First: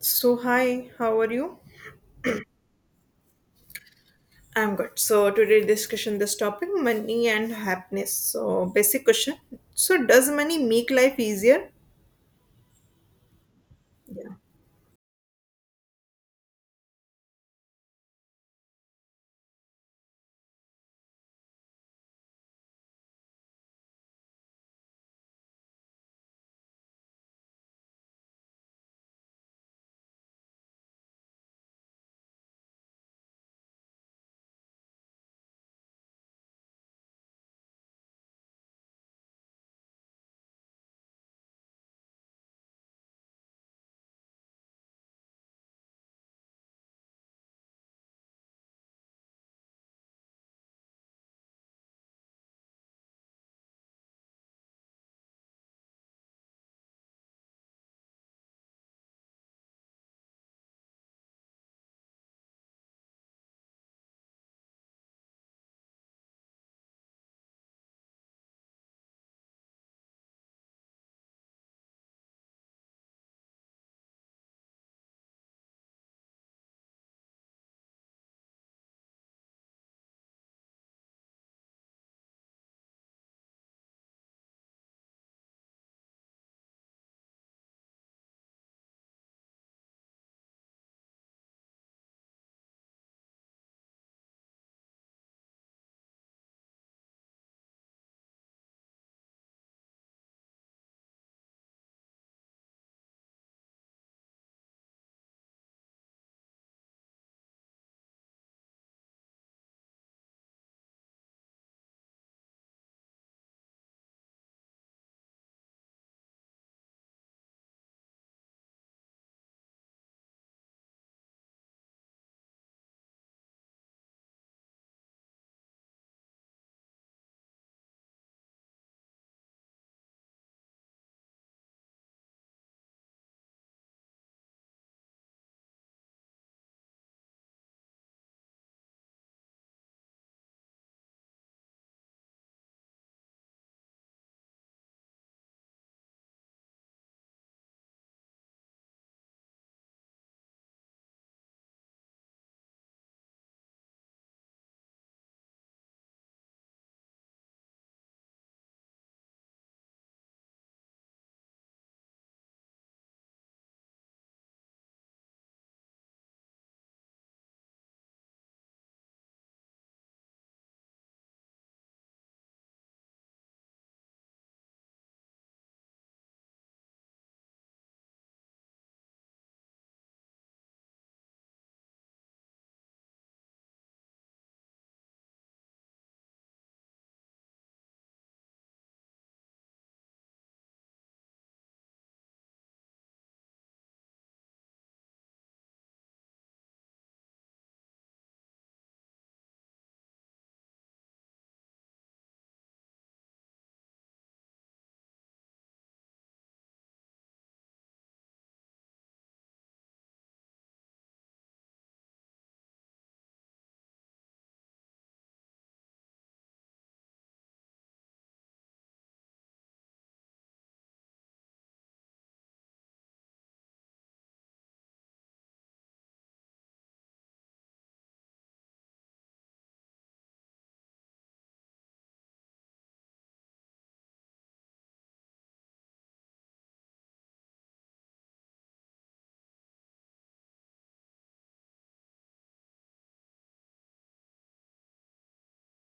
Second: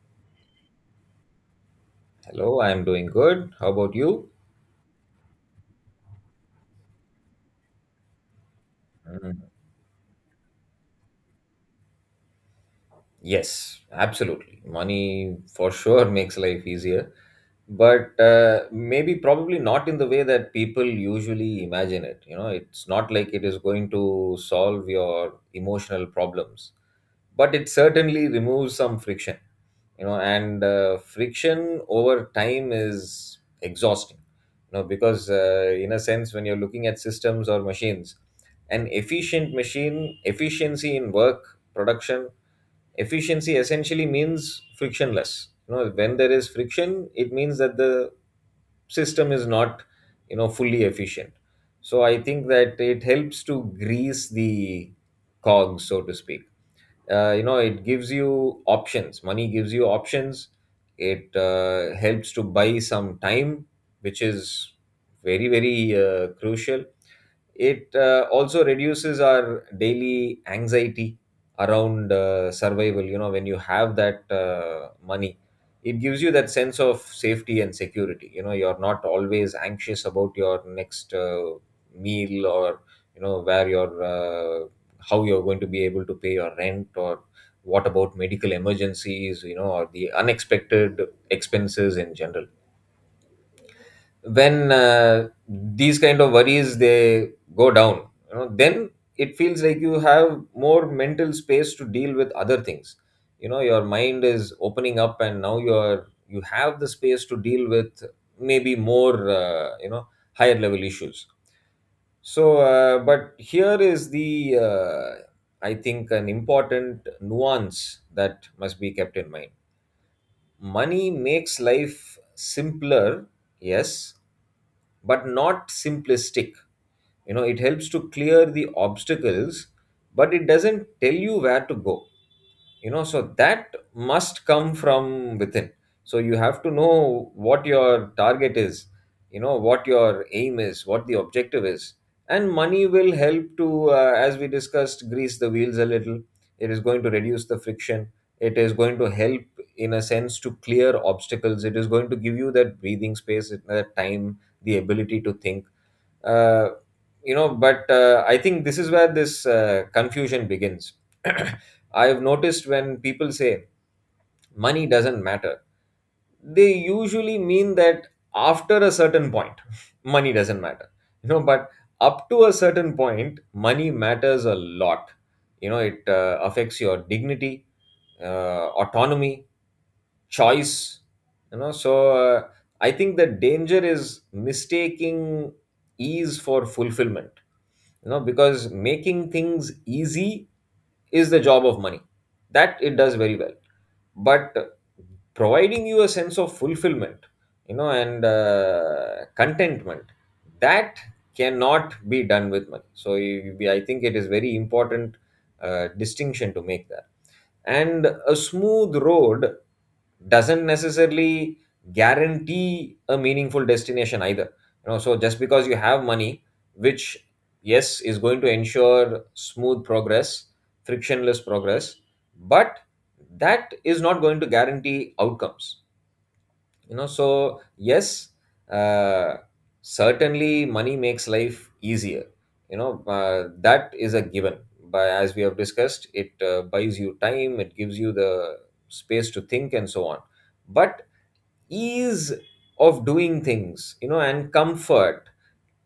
So hi, how are you? Hello, I'm doing good. How about you? I'm good. So today discussion this topic money and happiness. So basic question. Mm, So does money make life easier? Yes, Yeah. absolutely. Money for sure makes life easier, but maybe probably not in the way that people usually imagine it. You know, it's not like it is going to solve your emotional problems, but it certainly removes some friction. You know and Friction over time is exhausting, because in a sense, when you're looking at systems or machines, an efficient machine, efficiency in work production, efficiency essentially means frictionless. You know, when there is friction, it means that the system is not, you know, fully efficient. So I think that it helps to grease the cogs, so to speak. You know, it gives you options. Money gives you options. It helps to buy some time, which is very, very crucial. It also reduces our daily anxiety around survival. You know, when you have that money, it gives you that sense of safety and security. You know, you're not always anxious about your next meal, or, you know, where you're, how you're going to be able to pay your rent, or what about medical emergencies, you know, or the unexpected expenses in general. When these kind of worries, they go down, you know, then it feels like you have more mental space to deal with other things. Your mind is opening up, and now you have the space to deal with maybe more, you know, higher level issues. So uh, but here is the uh, I think an important nuance that must be kept in mind: money makes life simpler, yes, but not simplistic. You know, it helps to clear the obstacles, but it doesn't tell you where to go. You know, so that must come from within. So you have to know what your target is, you know, what your aim is, what the objective is. And money will help to, as we discussed, grease the wheels a little. It is going to reduce the friction. It is going to help, in a sense, to clear obstacles. It is going to give you that breathing space, that time, the ability to think. Uh, you know but I think this is where this confusion begins. I have noticed, when people say money doesn't matter, they usually mean that after a certain point money doesn't matter. You know, but up to a certain point, money matters a lot. It affects your dignity, autonomy, choice. You know so uh, I think the danger is mistaking ease for fulfillment. You know, because making things easy is the job of money. That it does very well. But providing you a sense of fulfillment, and contentment, that cannot be done with money. So I think it is very important, distinction to make that. And a smooth road doesn't necessarily guarantee a meaningful destination either. You know, so just because you have money, which, yes, is going to ensure smooth progress, frictionless progress, but that is not going to guarantee outcomes. You know, so yes, uh, certainly money makes life easier. That is a given. By, as we have discussed, it buys you time, it gives you the space to think, and so on. But ease of doing things, you know, and comfort,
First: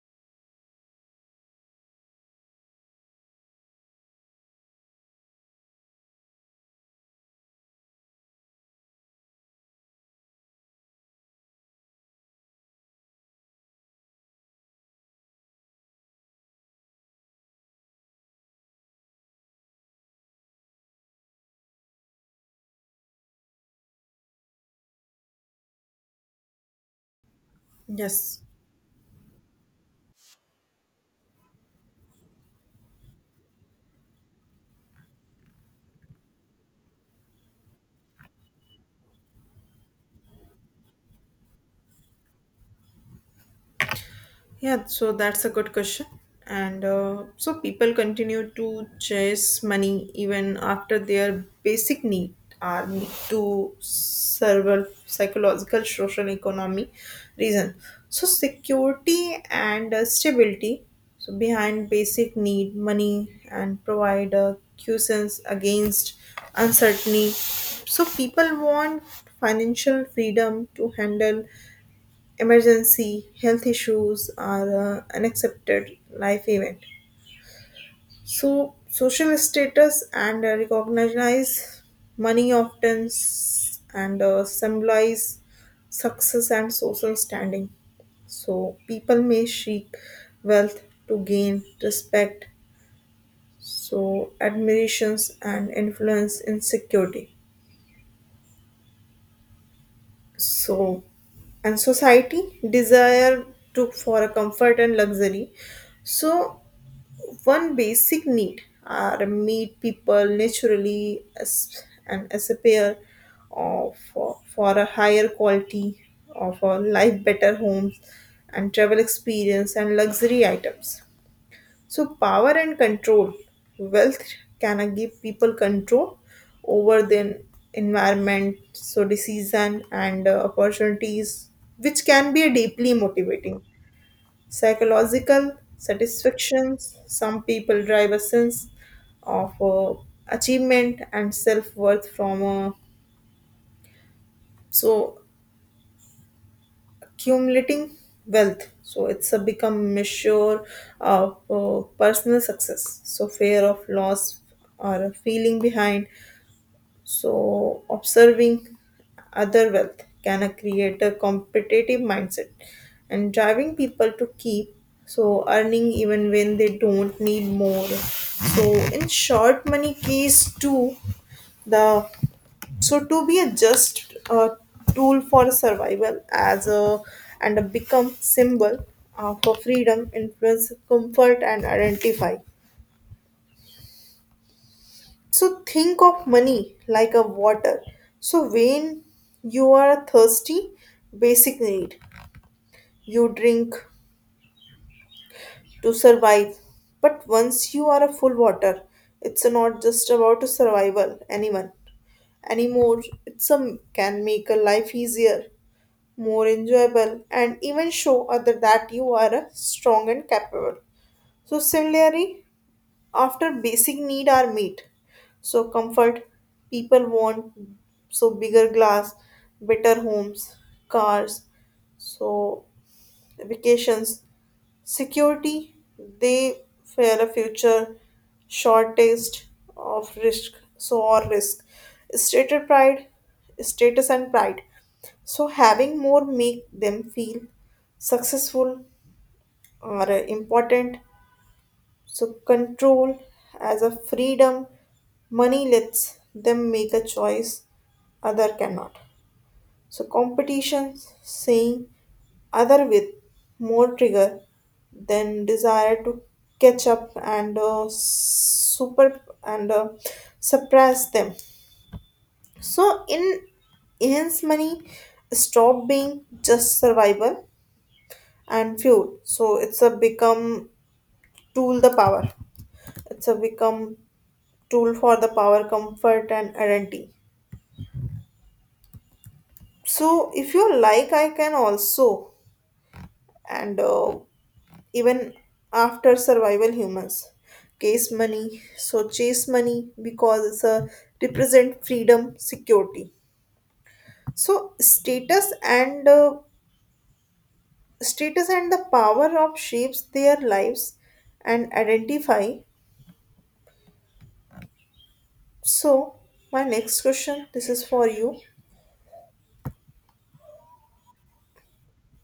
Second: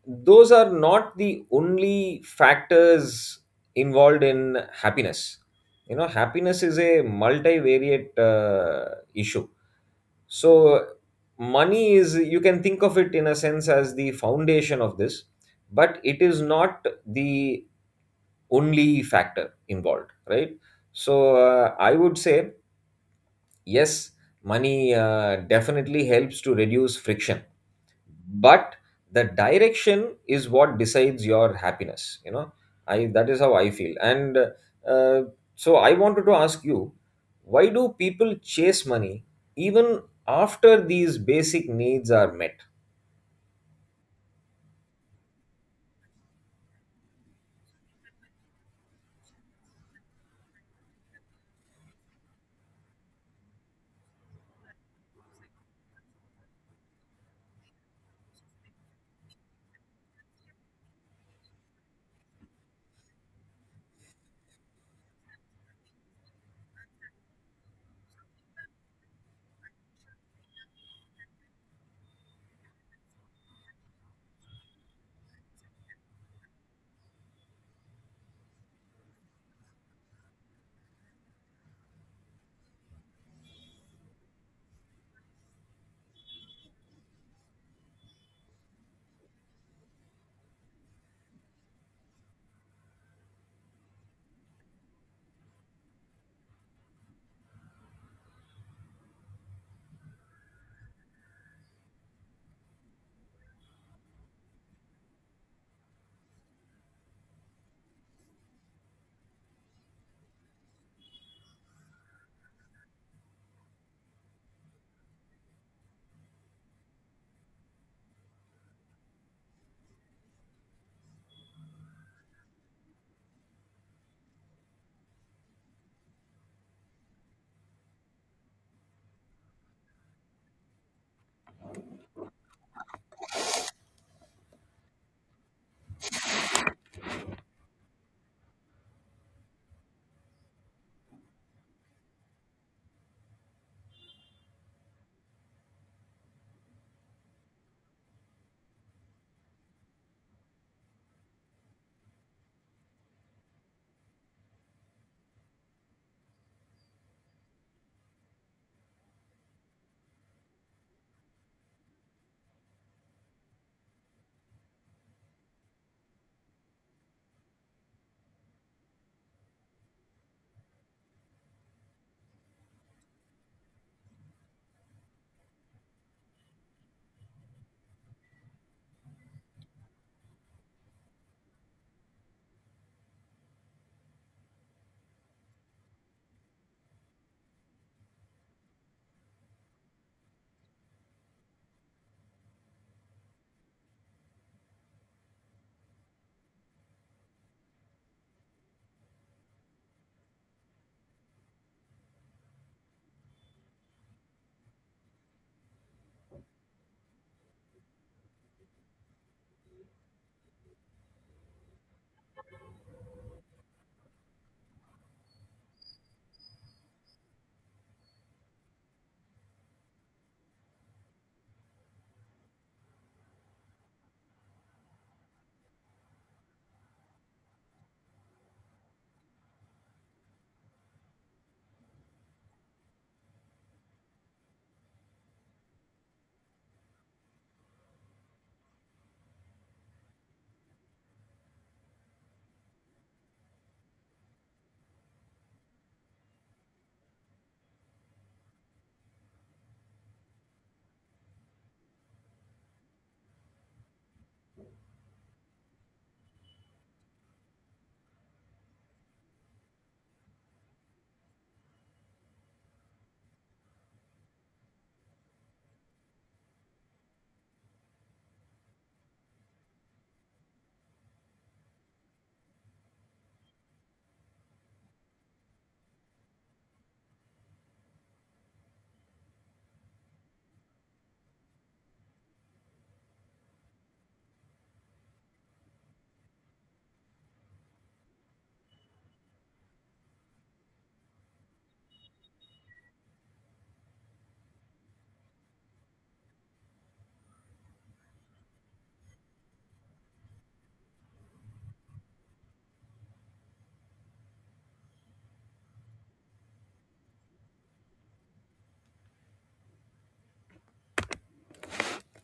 those are not the only factors involved in happiness. You know, happiness is a multivariate issue. So, money is, you can think of it in a sense as the foundation of this, but it is not the only factor involved, right? So, I would say, yes, money definitely helps to reduce friction, Yes. but the direction is what decides your happiness, you know. I that is how I feel. And uh, so i wanted to ask you, why do people chase money even after these basic needs are met? Yeah, so that's a good question. And so people continue to chase money even after their basic need are meet to several psychological, social, economy reason. So security and stability. So behind basic need, money and provide a cushions against uncertainty. So people want financial freedom to handle emergency health issues or unaccepted life event, so social status and recognize money often and symbolize success and social standing, so people may seek wealth to gain respect, so admirations and influence in security, so and society desire to for a comfort and luxury, so one basic need are meet people naturally as and as a pair of for a higher quality of a life, better homes and travel experience and luxury items. So power and control, wealth can give people control over their environment, so decision and opportunities which can be deeply motivating psychological satisfactions. Some people drive a sense of achievement and self worth from so accumulating wealth. So it's a become measure of personal success. So fear of loss or feeling behind. So, observing other wealth can create a competitive mindset and driving people to keep so earning even when they don't need more. So, in short, money keys to the so to be a just tool for survival as a and a become symbol for freedom, influence, comfort, and identify. So think of money like a water. So when you are thirsty, basic need, you drink to survive. But once you are a full water, it's not just about a survival anyone anymore. It's a can make a life easier, more enjoyable, and even show other that you are a strong and capable. So similarly, after basic need are met, so comfort, people want so bigger glass, better homes, cars, so vacations, security, they fear a future shortest of risk, so or risk, status pride status and pride, so having more make them feel successful or important. So, control as a freedom, money lets them make a choice other cannot. So, competition saying other with more trigger than desire to catch up and super and suppress them. So, in hence money stop being just survival and fuel. So, it's a become tool the power. It's a become tool for the power, comfort, and identity. So if you like I can also and even after survival, humans case money so chase money because it's a represent freedom, security, so status and the power of shapes their lives and identify. So my next question, this is for you.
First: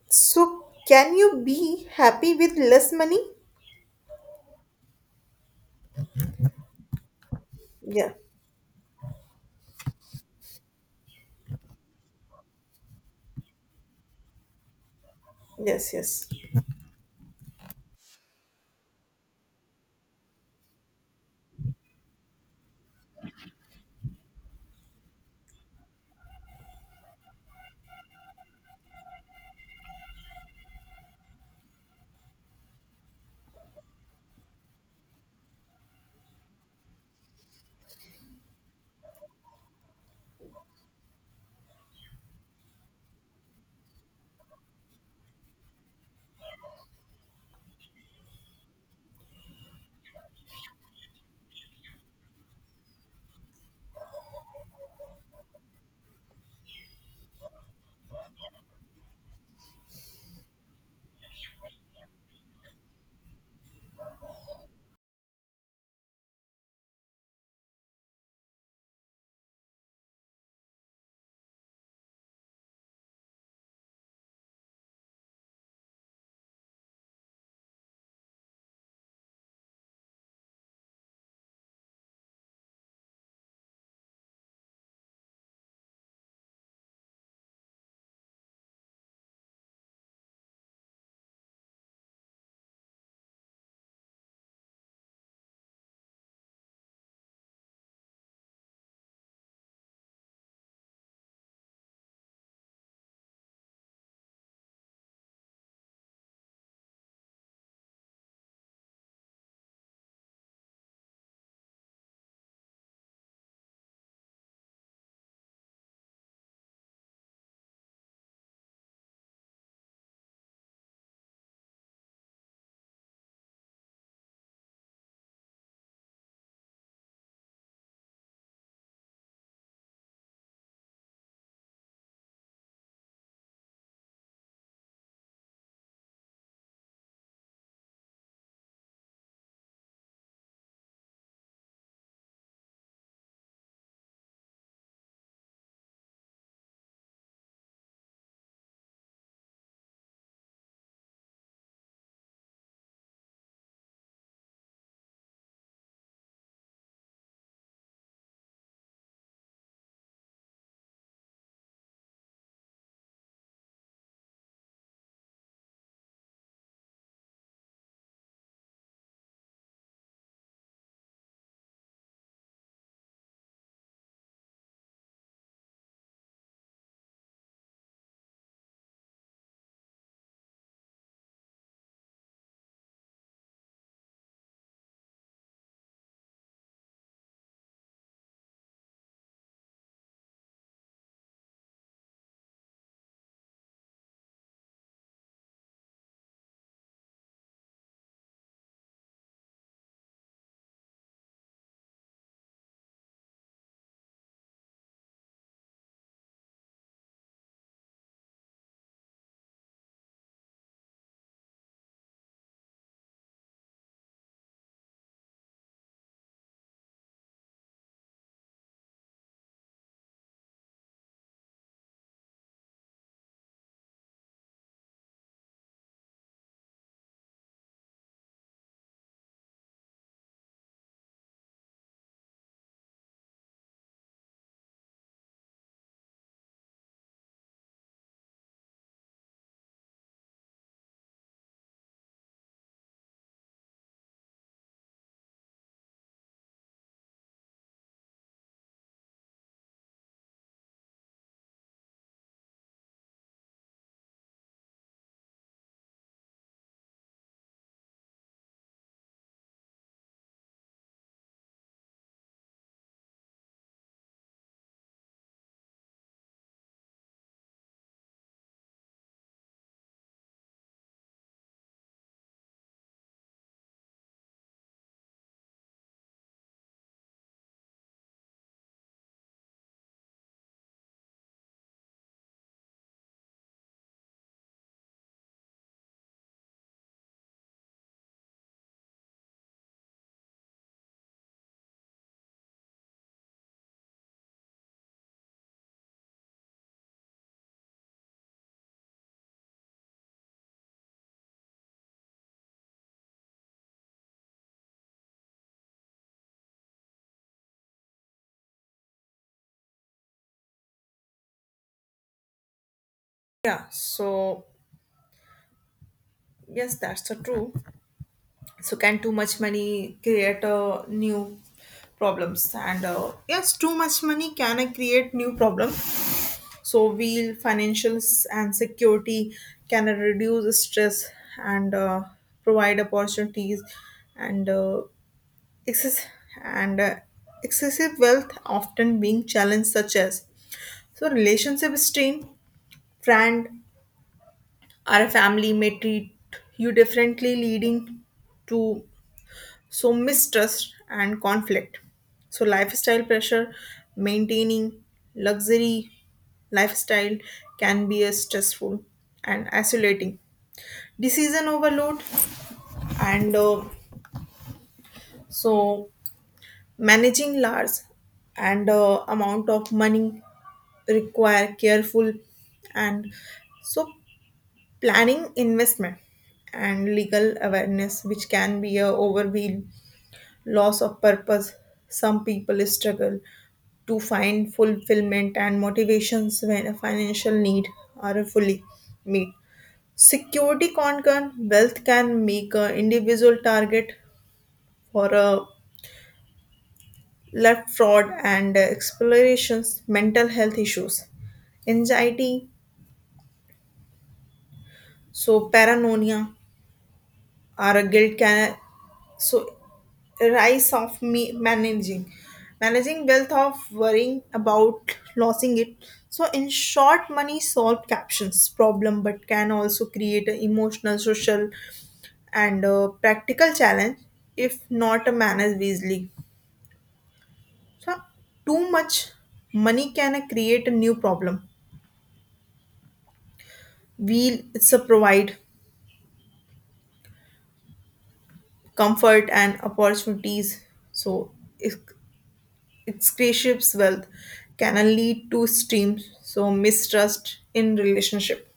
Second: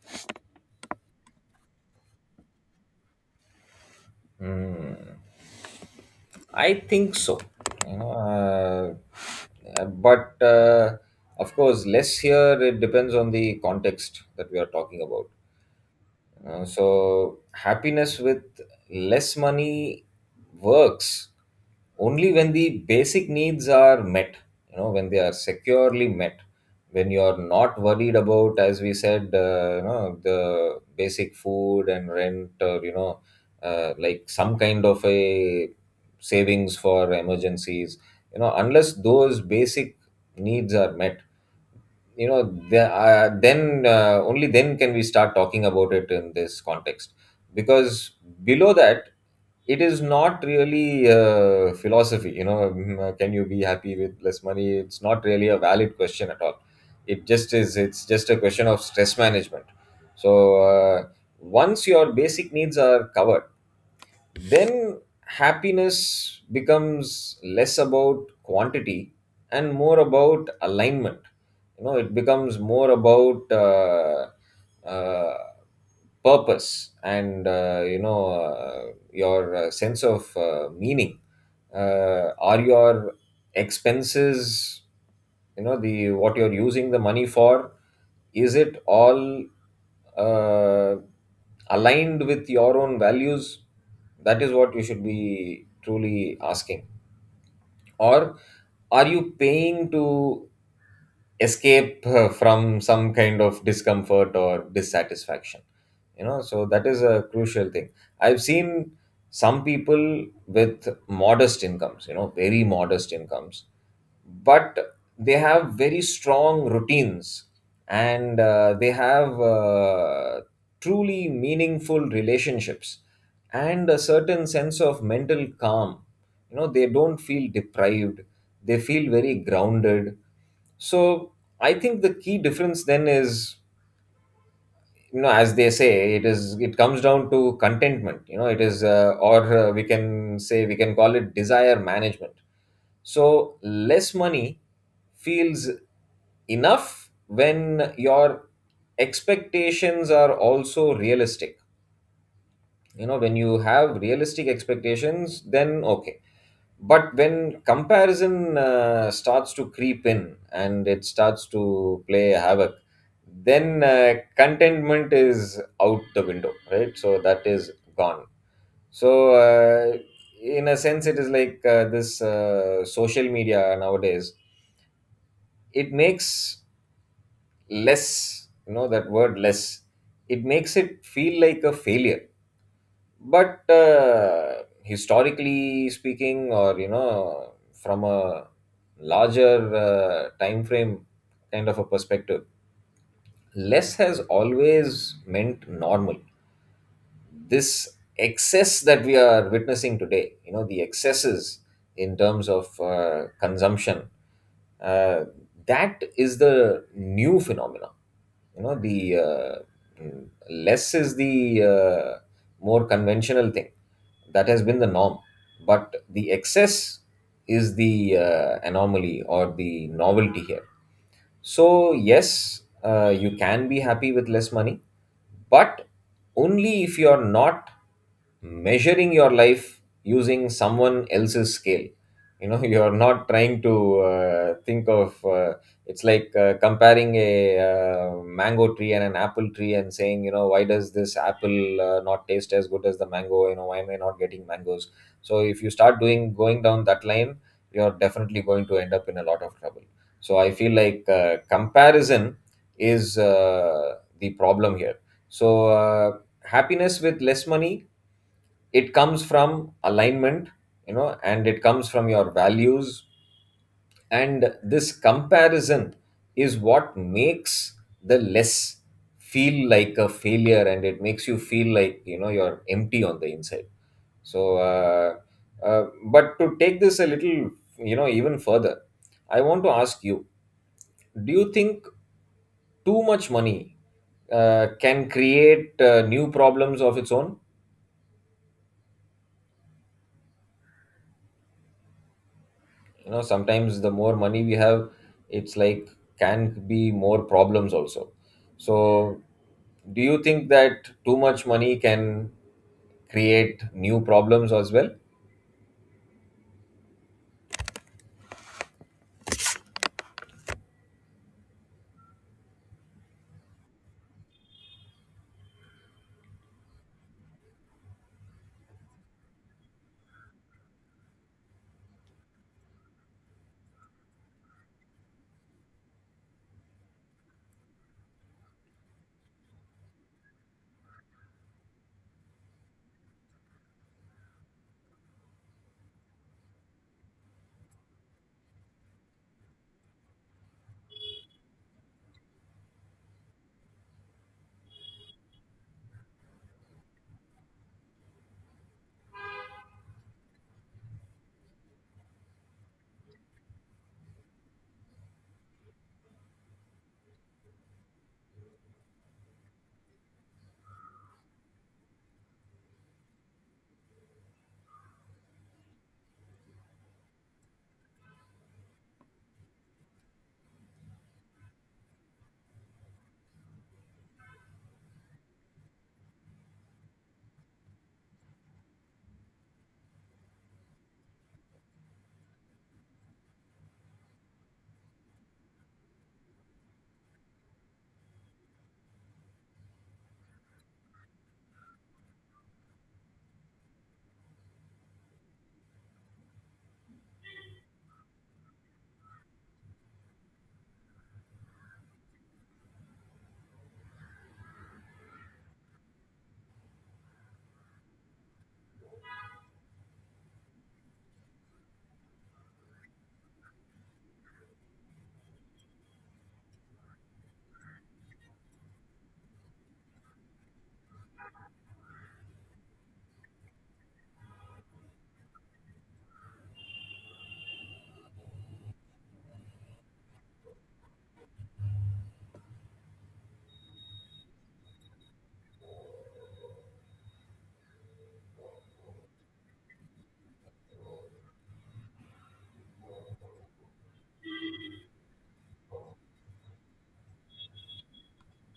So can you be happy with less money? Hmm, I think so, you know. Yeah. But Of course, less here, it depends on the context that we are talking about. Yes, yes. So happiness with less money works only when the basic needs are met. You know, when they are securely met, when you are not worried about, as we said, you know, the basic food and rent, or you know, like some kind of a savings for emergencies. You know, unless those basic needs are met, you know, the, then only then can we start talking about it in this context, because below that it is not really philosophy, you know. Can you be happy with less money? It's not really a valid question at all. It's just a question of stress management. So, once your basic needs are covered, then happiness becomes less about quantity and more about alignment. You know, it becomes more about, uh, purpose, and you know your sense of meaning. Are your expenses, you know, the, what you're using the money for, is it all uh, aligned with your own values? That is what you should be truly asking. Or, are you paying to escape from some kind of discomfort or dissatisfaction? You know, so that is a crucial thing. I've seen some people with modest incomes, you know, very modest incomes, but they have very strong routines, and they have truly meaningful relationships, and a certain sense of mental calm. You know, they don't feel deprived, they feel very grounded. So I think the key difference then is, you know, as they say, it is, it comes down to contentment. You know, it is, or we can call it desire management. So less money feels enough when your expectations are also realistic. You know, when you have realistic expectations, then okay. But when comparison starts to creep in, and it starts to play havoc, then contentment is out the window, right? So that is gone. So, in a sense, it is like, this social media nowadays, it makes less, you know, that word less, it makes it feel like a failure. But historically speaking, or you know, from a larger time frame kind of a perspective, less has always meant normal. This excess that we are witnessing today, you know, the excesses in terms of consumption, uh, that is the new phenomena. You know, the less is the more conventional thing, that has been the norm, but the excess is the anomaly or the novelty here. So, yes, you can be happy with less money, but only if you're not measuring your life using someone else's scale. You know, you're not trying to think of, it's like comparing a mango tree and an apple tree and saying, you know, why does this apple not taste as good as the mango? You know, why am I not getting mangoes? So, if you start doing going down that line, you're definitely going to end up in a lot of trouble. So I feel like comparison is the problem here. So, happiness with less money, it comes from alignment, you know, and it comes from your values. And this comparison is what makes the less feel like a failure, and it makes you feel like, you know, you're empty on the inside. So, uh, uh, but to take this a little, you know, even further, I want to ask you, do you think too much money can create new problems of its own? You know, sometimes the more money we have, it's like, can be more problems also. So, do you think that too much money can create new problems as well? Yeah, so yes, that's the true. So can too much money create new problems? And yes, too much money can create new problems. So we'll financials and security can reduce stress and provide opportunities and excess and uh, excessive wealth often being challenged such as so relationship strain, friend our family may treat you differently, leading to so mistrust and conflict. So, lifestyle pressure, maintaining luxury lifestyle can be a stressful and isolating. Decision overload, and so managing large and amount of money require careful and so planning, investment, and legal awareness which can be a overwhelm. Loss of purpose, some people struggle to find fulfillment and motivations when a financial need are fully met. Security concern, wealth can make an individual target for a left fraud and explorations. Mental health issues, anxiety, so paranoia or a guilt can. So, rise of me managing, wealth of worrying about losing it. So, in short, money solve captions problem, but can also create an emotional, social, and practical challenge if not managed wisely. So, too much money can create a new problem. We it's a provide comfort and opportunities. So, its spaceship's wealth can lead to extreme, so mistrust in relationship,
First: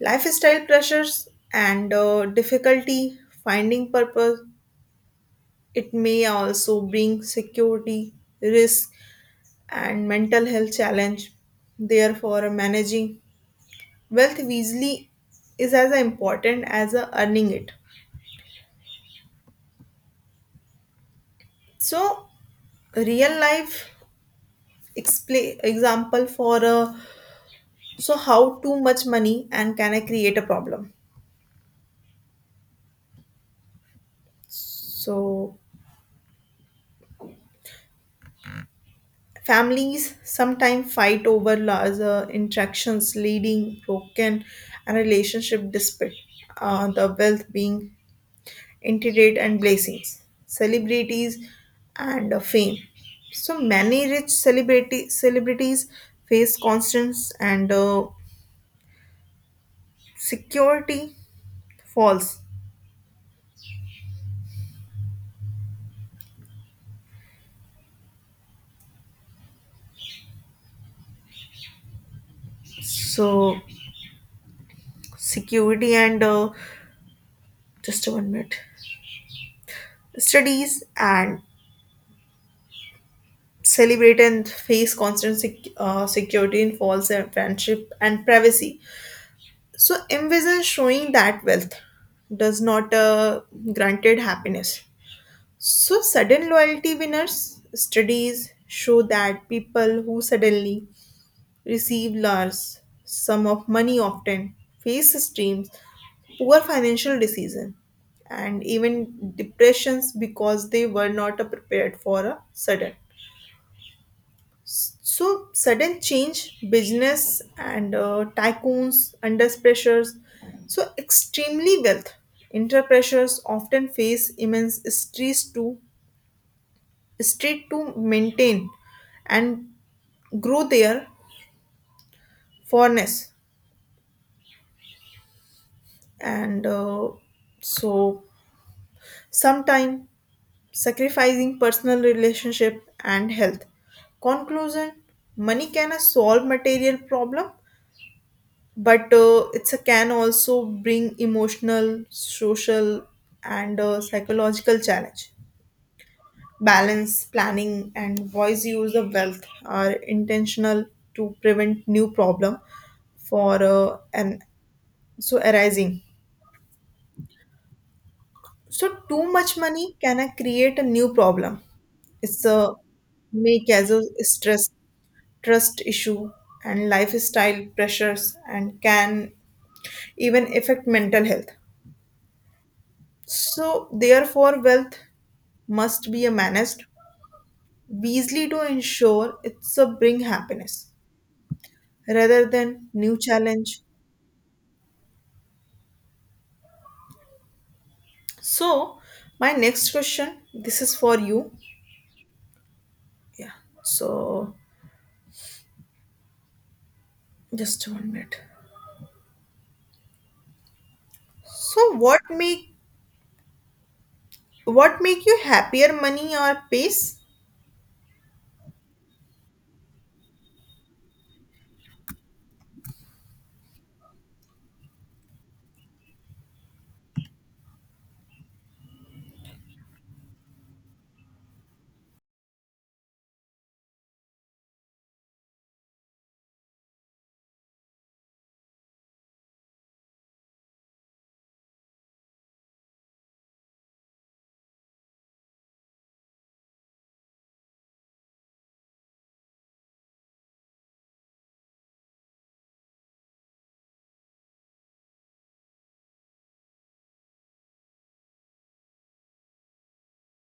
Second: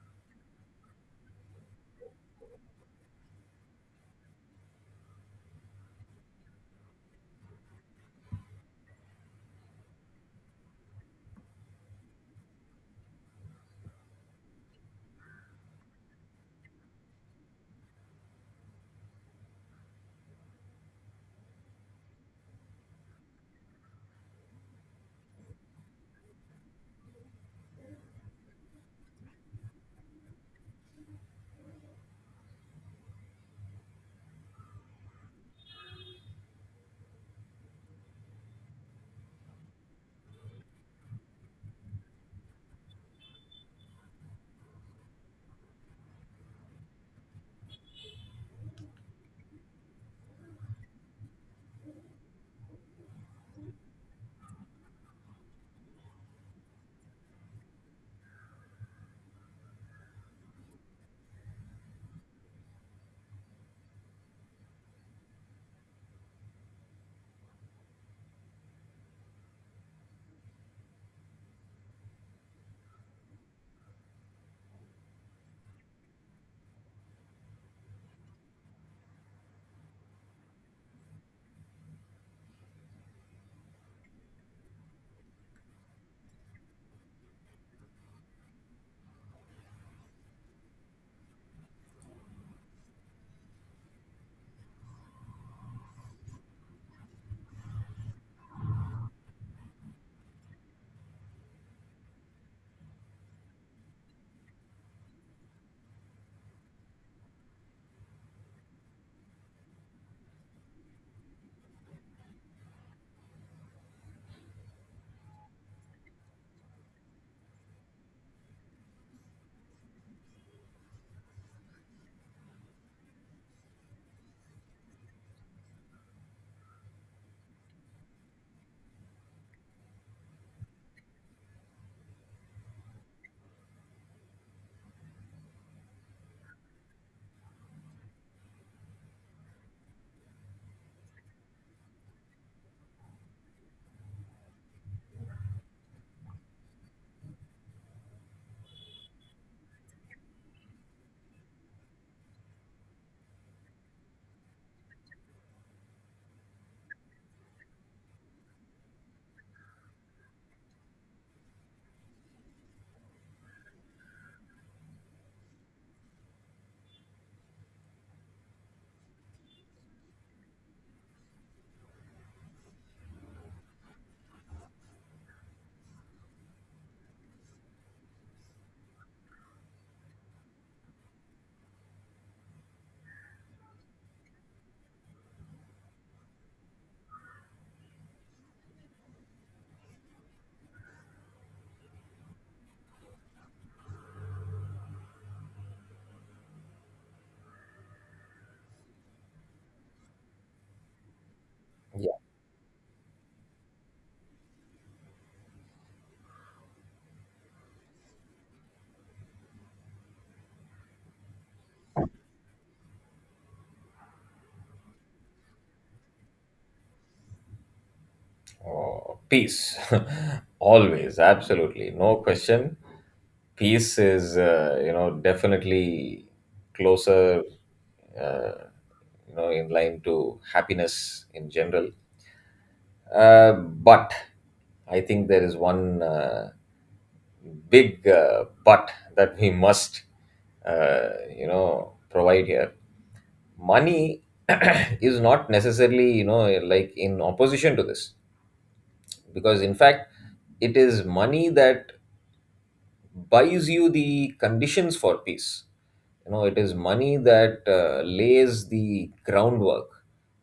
lifestyle pressures, and difficulty finding purpose. It may also bring security risk and mental health challenge. Therefore managing wealth wisely is as important as earning it. So real life expla example for so how too much money and can I create a problem. So families sometimes fight over larger interactions, leading broken and relationship despite the wealth being intricate and blessings. Celebrities and fame, so many rich celebrity celebrities face constants and security falls. So security and just one minute, studies and celebrate and face constant security in false friendship and privacy. So envision showing that wealth does not granted happiness. So sudden loyalty winners, studies show that people who suddenly receive large sum of money often face streams, poor financial decision, and even depressions because they were not prepared for a sudden. So sudden change, business and tycoons under pressures. So extremely wealth under pressures often face immense stress to maintain and grow their forness and so sometime sacrificing personal relationship and health. Conclusion: money can solve material problem, but it's a can also bring emotional, social, and psychological challenge. Balance planning and wise use of wealth are intentional to prevent new problem for an so arising. So too much money can create a new problem. It's a make as a stress, trust issue, and lifestyle pressures, and can even affect mental health. So, therefore, wealth must be managed wisely to ensure it's a bring happiness rather than new challenge. So, my next question, this is for you. Yeah. So, just one minute. So, what make you happier, money or peace? Oh, peace. Always, absolutely. No question. Peace is, you know, definitely closer, uh, you know, in line to happiness in general. But I think there is one big, but, that we must, uh, you know, provide here. Money is not necessarily, you know, like in opposition to this, because in fact it is money that buys you the conditions for peace. You know, it is money that lays the groundwork.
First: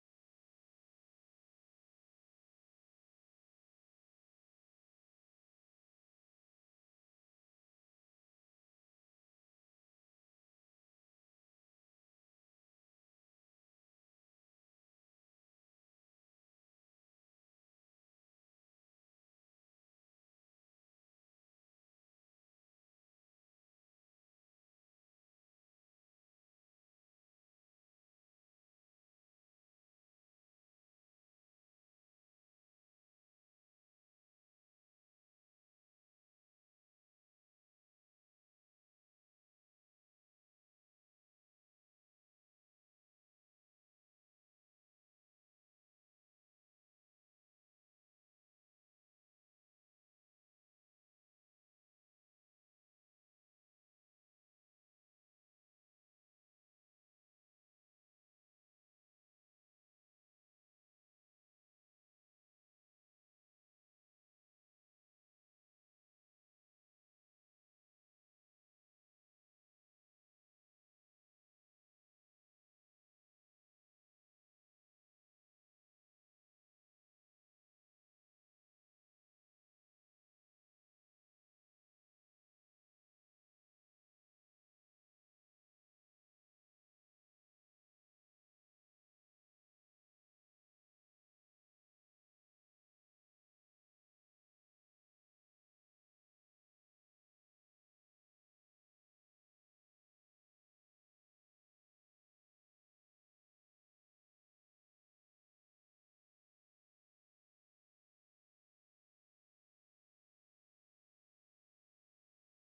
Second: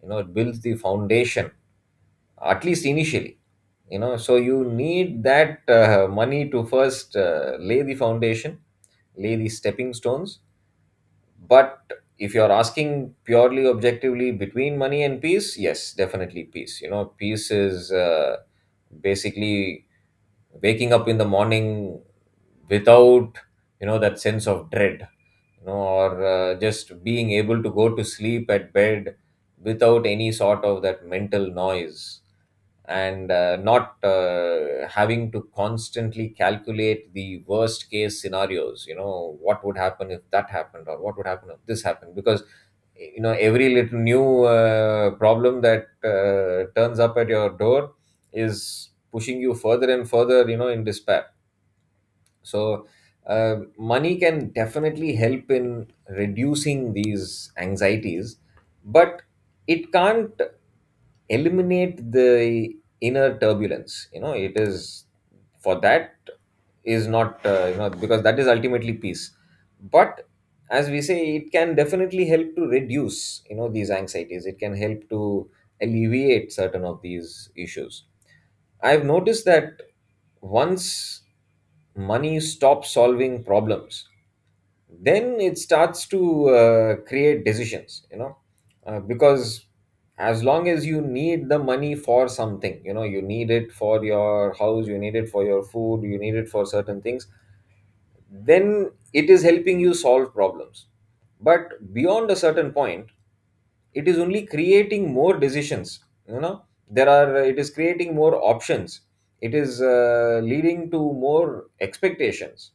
You know, it builds the foundation, at least initially. You know, so you need that money to first lay the foundation, lay the stepping stones. But if you're asking purely objectively between money and peace, yes, definitely peace. You know, peace is, basically, waking up in the morning without, you know, that sense of dread, you know, or just being able to go to sleep at bed without any sort of that mental noise, and not having to constantly calculate the worst case scenarios. You know, what would happen if that happened, or what would happen if this happened, because, you know, every little new problem that turns up at your door is pushing you further and further, you know, in despair. So money can definitely help in reducing these anxieties, but it can't eliminate the inner turbulence. You know, it is, for that, is not you know, because that is ultimately peace. But, as we say, it can definitely help to reduce, you know, these anxieties. It can help to alleviate certain of these issues. I've noticed that once money stops solving problems, then it starts to create decisions, you know. Because as long as you need the money for something, you know, you need it for your house, you need it for your food, you need it for certain things, then it is helping you solve problems. But beyond a certain point, it is only creating more decisions, you know. There are, it is creating more options. It is leading to more expectations.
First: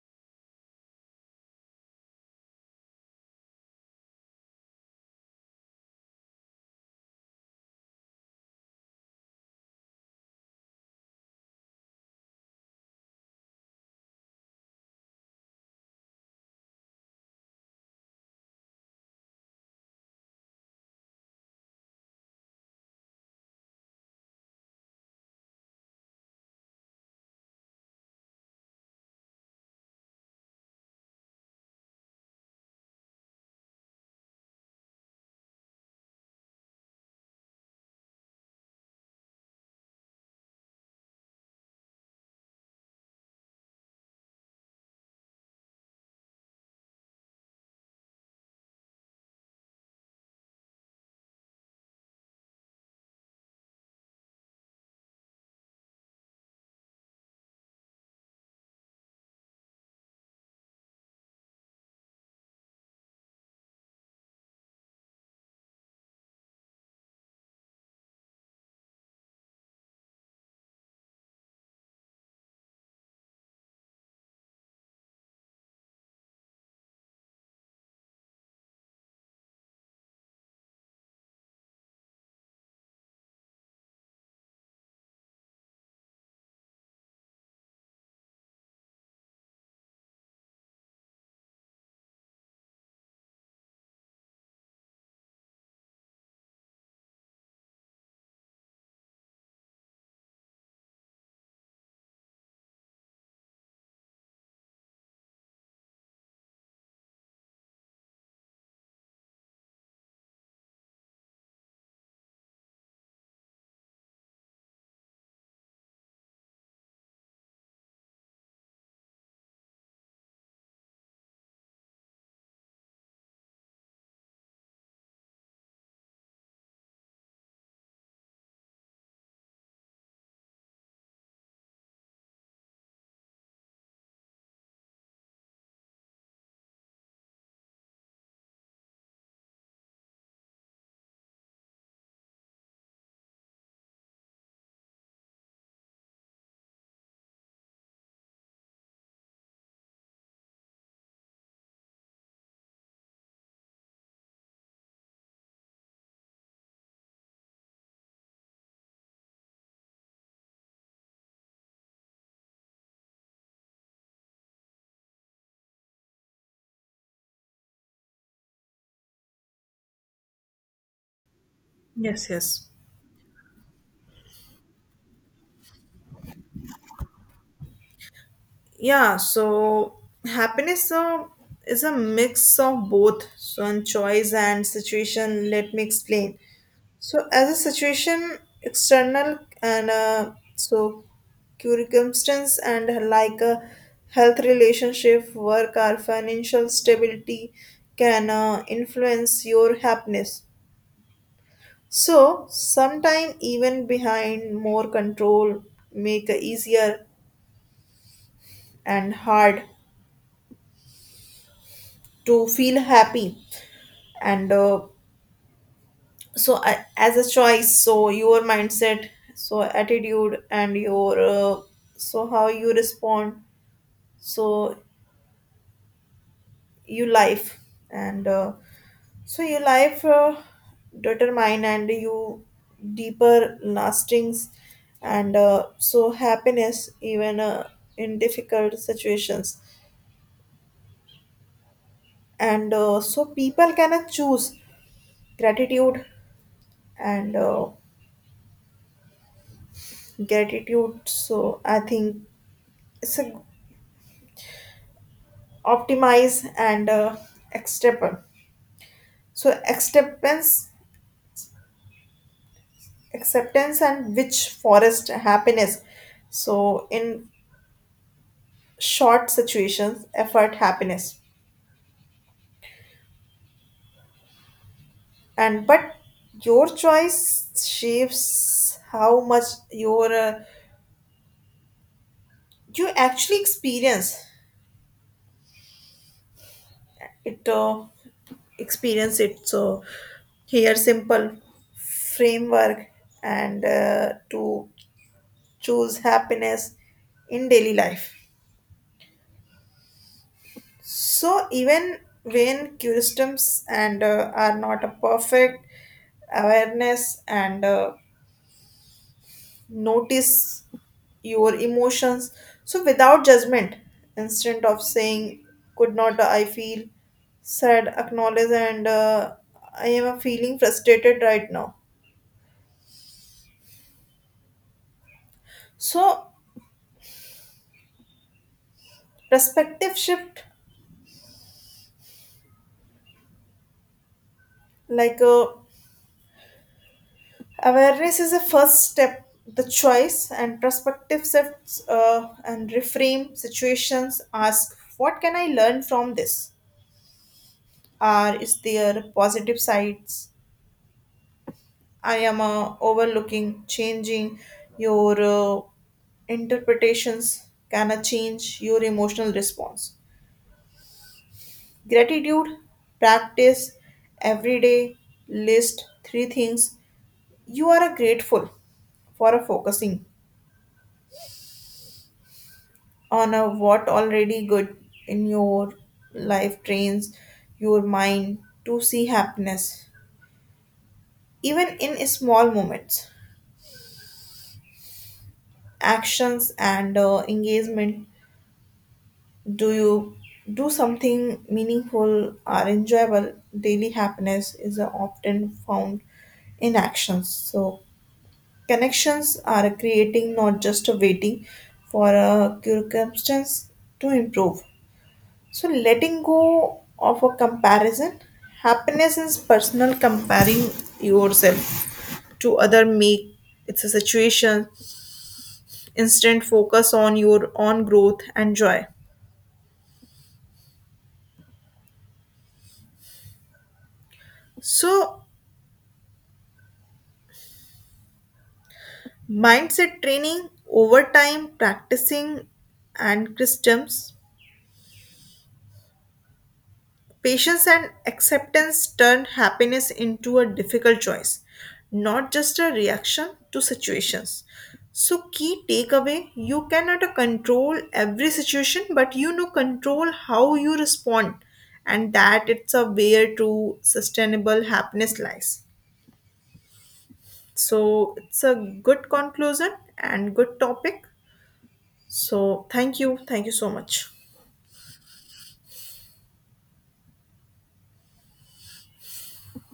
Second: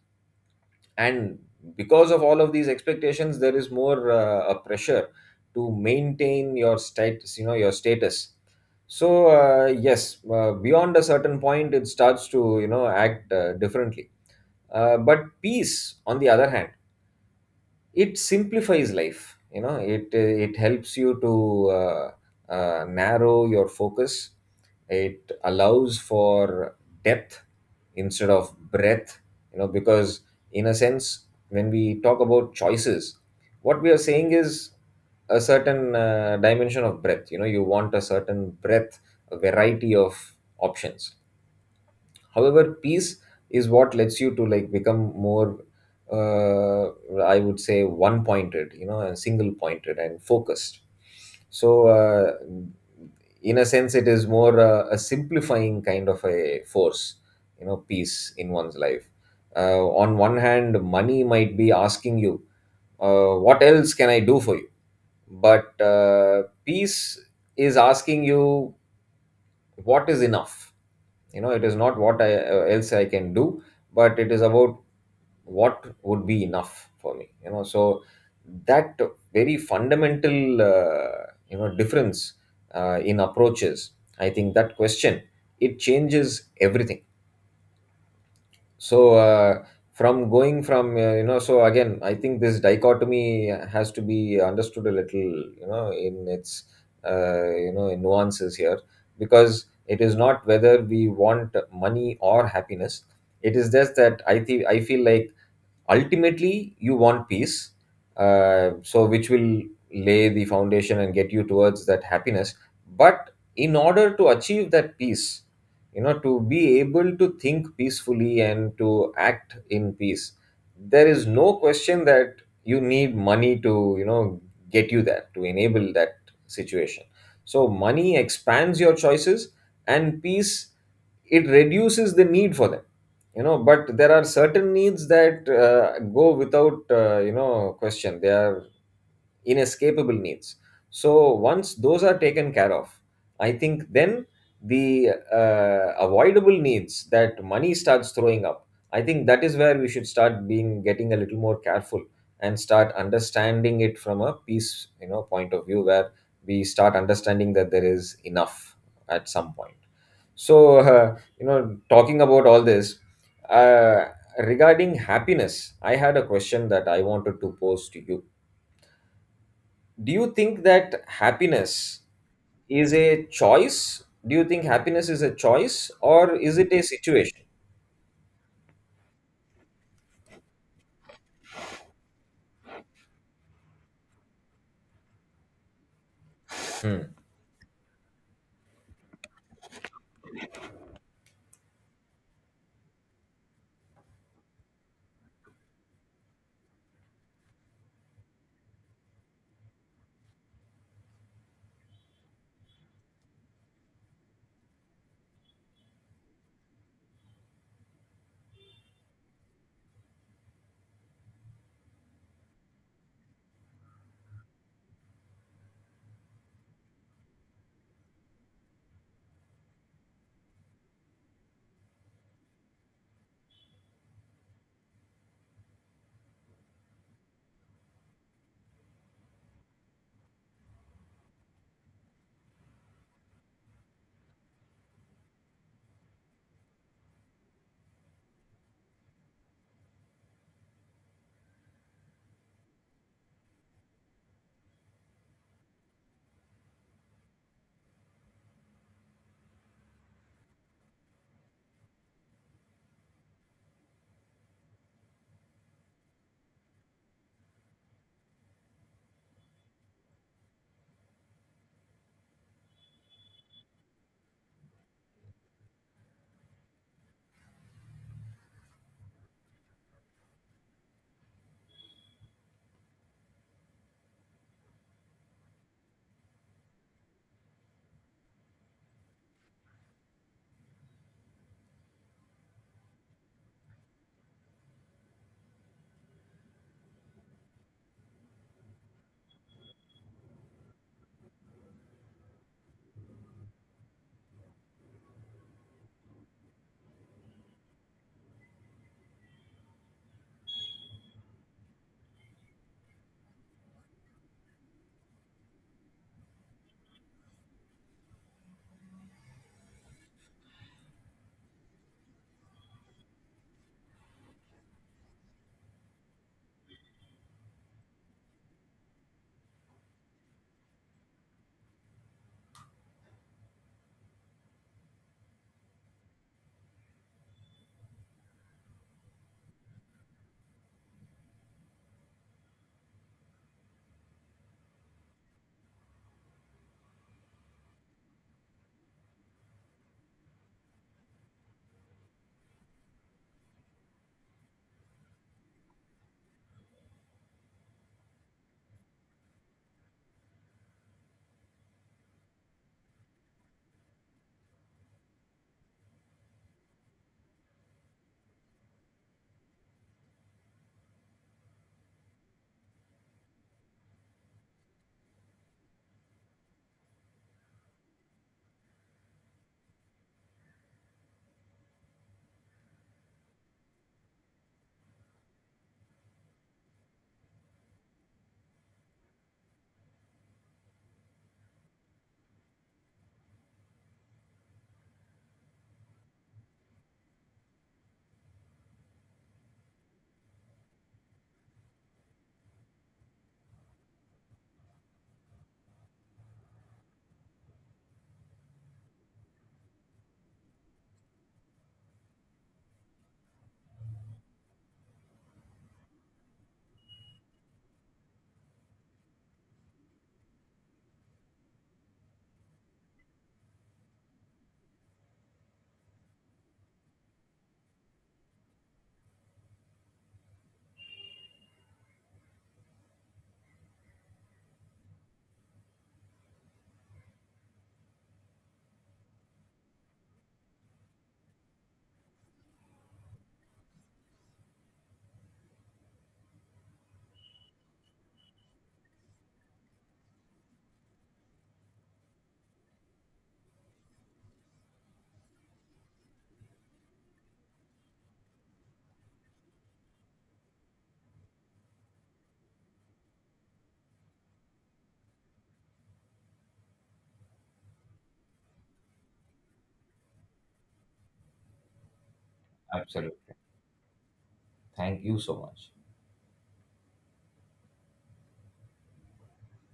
And because of all of these expectations, there is more a pressure to maintain your status, you know, your status. So yes, beyond a certain point it starts to, you know, act differently. But peace, on the other hand, it simplifies life. You know, it helps you to uh, narrow your focus. It allows for depth instead of breadth. You know, because in a sense, when we talk about choices, what we are saying is a certain dimension of breadth. You know, you want a certain breadth, a variety of options. However, peace is what lets you to, like, become more, uh, I would say, one pointed, you know, and single pointed and focused. So in a sense, it is more a simplifying kind of a force, you know, peace in one's life. On one hand, money might be asking you, what else can I do for you? But peace is asking you, what is enough? You know, it is not what else I can do, but it is about what would be enough for me. You know, so that very fundamental you know, difference in approaches, I think that question, it changes everything. So from going from, you know, so again, I think this dichotomy has to be understood a little, you know, in its you know, in nuances here, because it is not whether we want money or happiness. It is just that I think, I feel like ultimately you want peace. So which will lay the foundation and get you towards that happiness. But in order to achieve that peace, you know, to be able to think peacefully and to act in peace, there is no question that you need money to, you know, get you there, to enable that situation. So money expands your choices, and peace, it reduces the need for them. You know, but there are certain needs that go without you know, question. They are inescapable needs. So once those are taken care of, I think then the avoidable needs that money starts throwing up, I think that is where we should start being getting a little more careful, and start understanding it from a peace, you know, point of view, where we start understanding that there is enough at some point. So, you know, talking about all this, uh, regarding happiness, I had a question that I wanted to pose to you. Do you think that happiness Yes, yes. is a choice? Do you think happiness is a choice or is it a situation? Yeah, so happiness so is a mix of both, so and choice and situation. Let me explain. Hmm, So as a situation, external and so circumstance and like a health, relationship, work, or financial stability can influence your happiness. So sometime even behind more control make easier and hard to feel happy. And so I as a choice, so your mindset, so attitude, and your so how you respond, so your life and so your life determine and you deeper lastings. And so happiness even in difficult situations, and so people cannot choose gratitude, and gratitude so I think it's a optimize and acceptance, so acceptance, and which forest happiness. So in short, situations effort happiness, and but your choice shapes how much your you actually experience it, so here simple framework and to choose happiness in daily life. So even when customs and are not a perfect awareness, and notice your emotions so without judgment. Instead of saying, could not I feel sad, acknowledge and I am feeling frustrated right now. So perspective shift, like a. Awareness is a first step. The choice and perspective shifts and reframe situations. Ask, what can I learn from this? Are Is there positive sides I am overlooking? Changing your interpretations can change your emotional response. Gratitude, practice every day, list three things you are grateful for, focusing on a what already good in your life trains your mind to see happiness even in small moments. Actions and engagement, do you do something meaningful or enjoyable daily. Happiness is often found in actions, so connections are creating, not just waiting for a circumstance to improve. So letting go of a comparison, happiness is personal. Comparing yourself to other make it's a situation, instant focus on your own growth and joy. So mindset training over time, practicing and systems. Patience and acceptance turn happiness into a difficult choice, not just a reaction to situations. So, key takeaway, you cannot control every situation, but control how you respond, and that it's a way to sustainable happiness lies. So, it's a good conclusion and good topic. So, thank you. absolutely. Thank you so much. Thank you so much.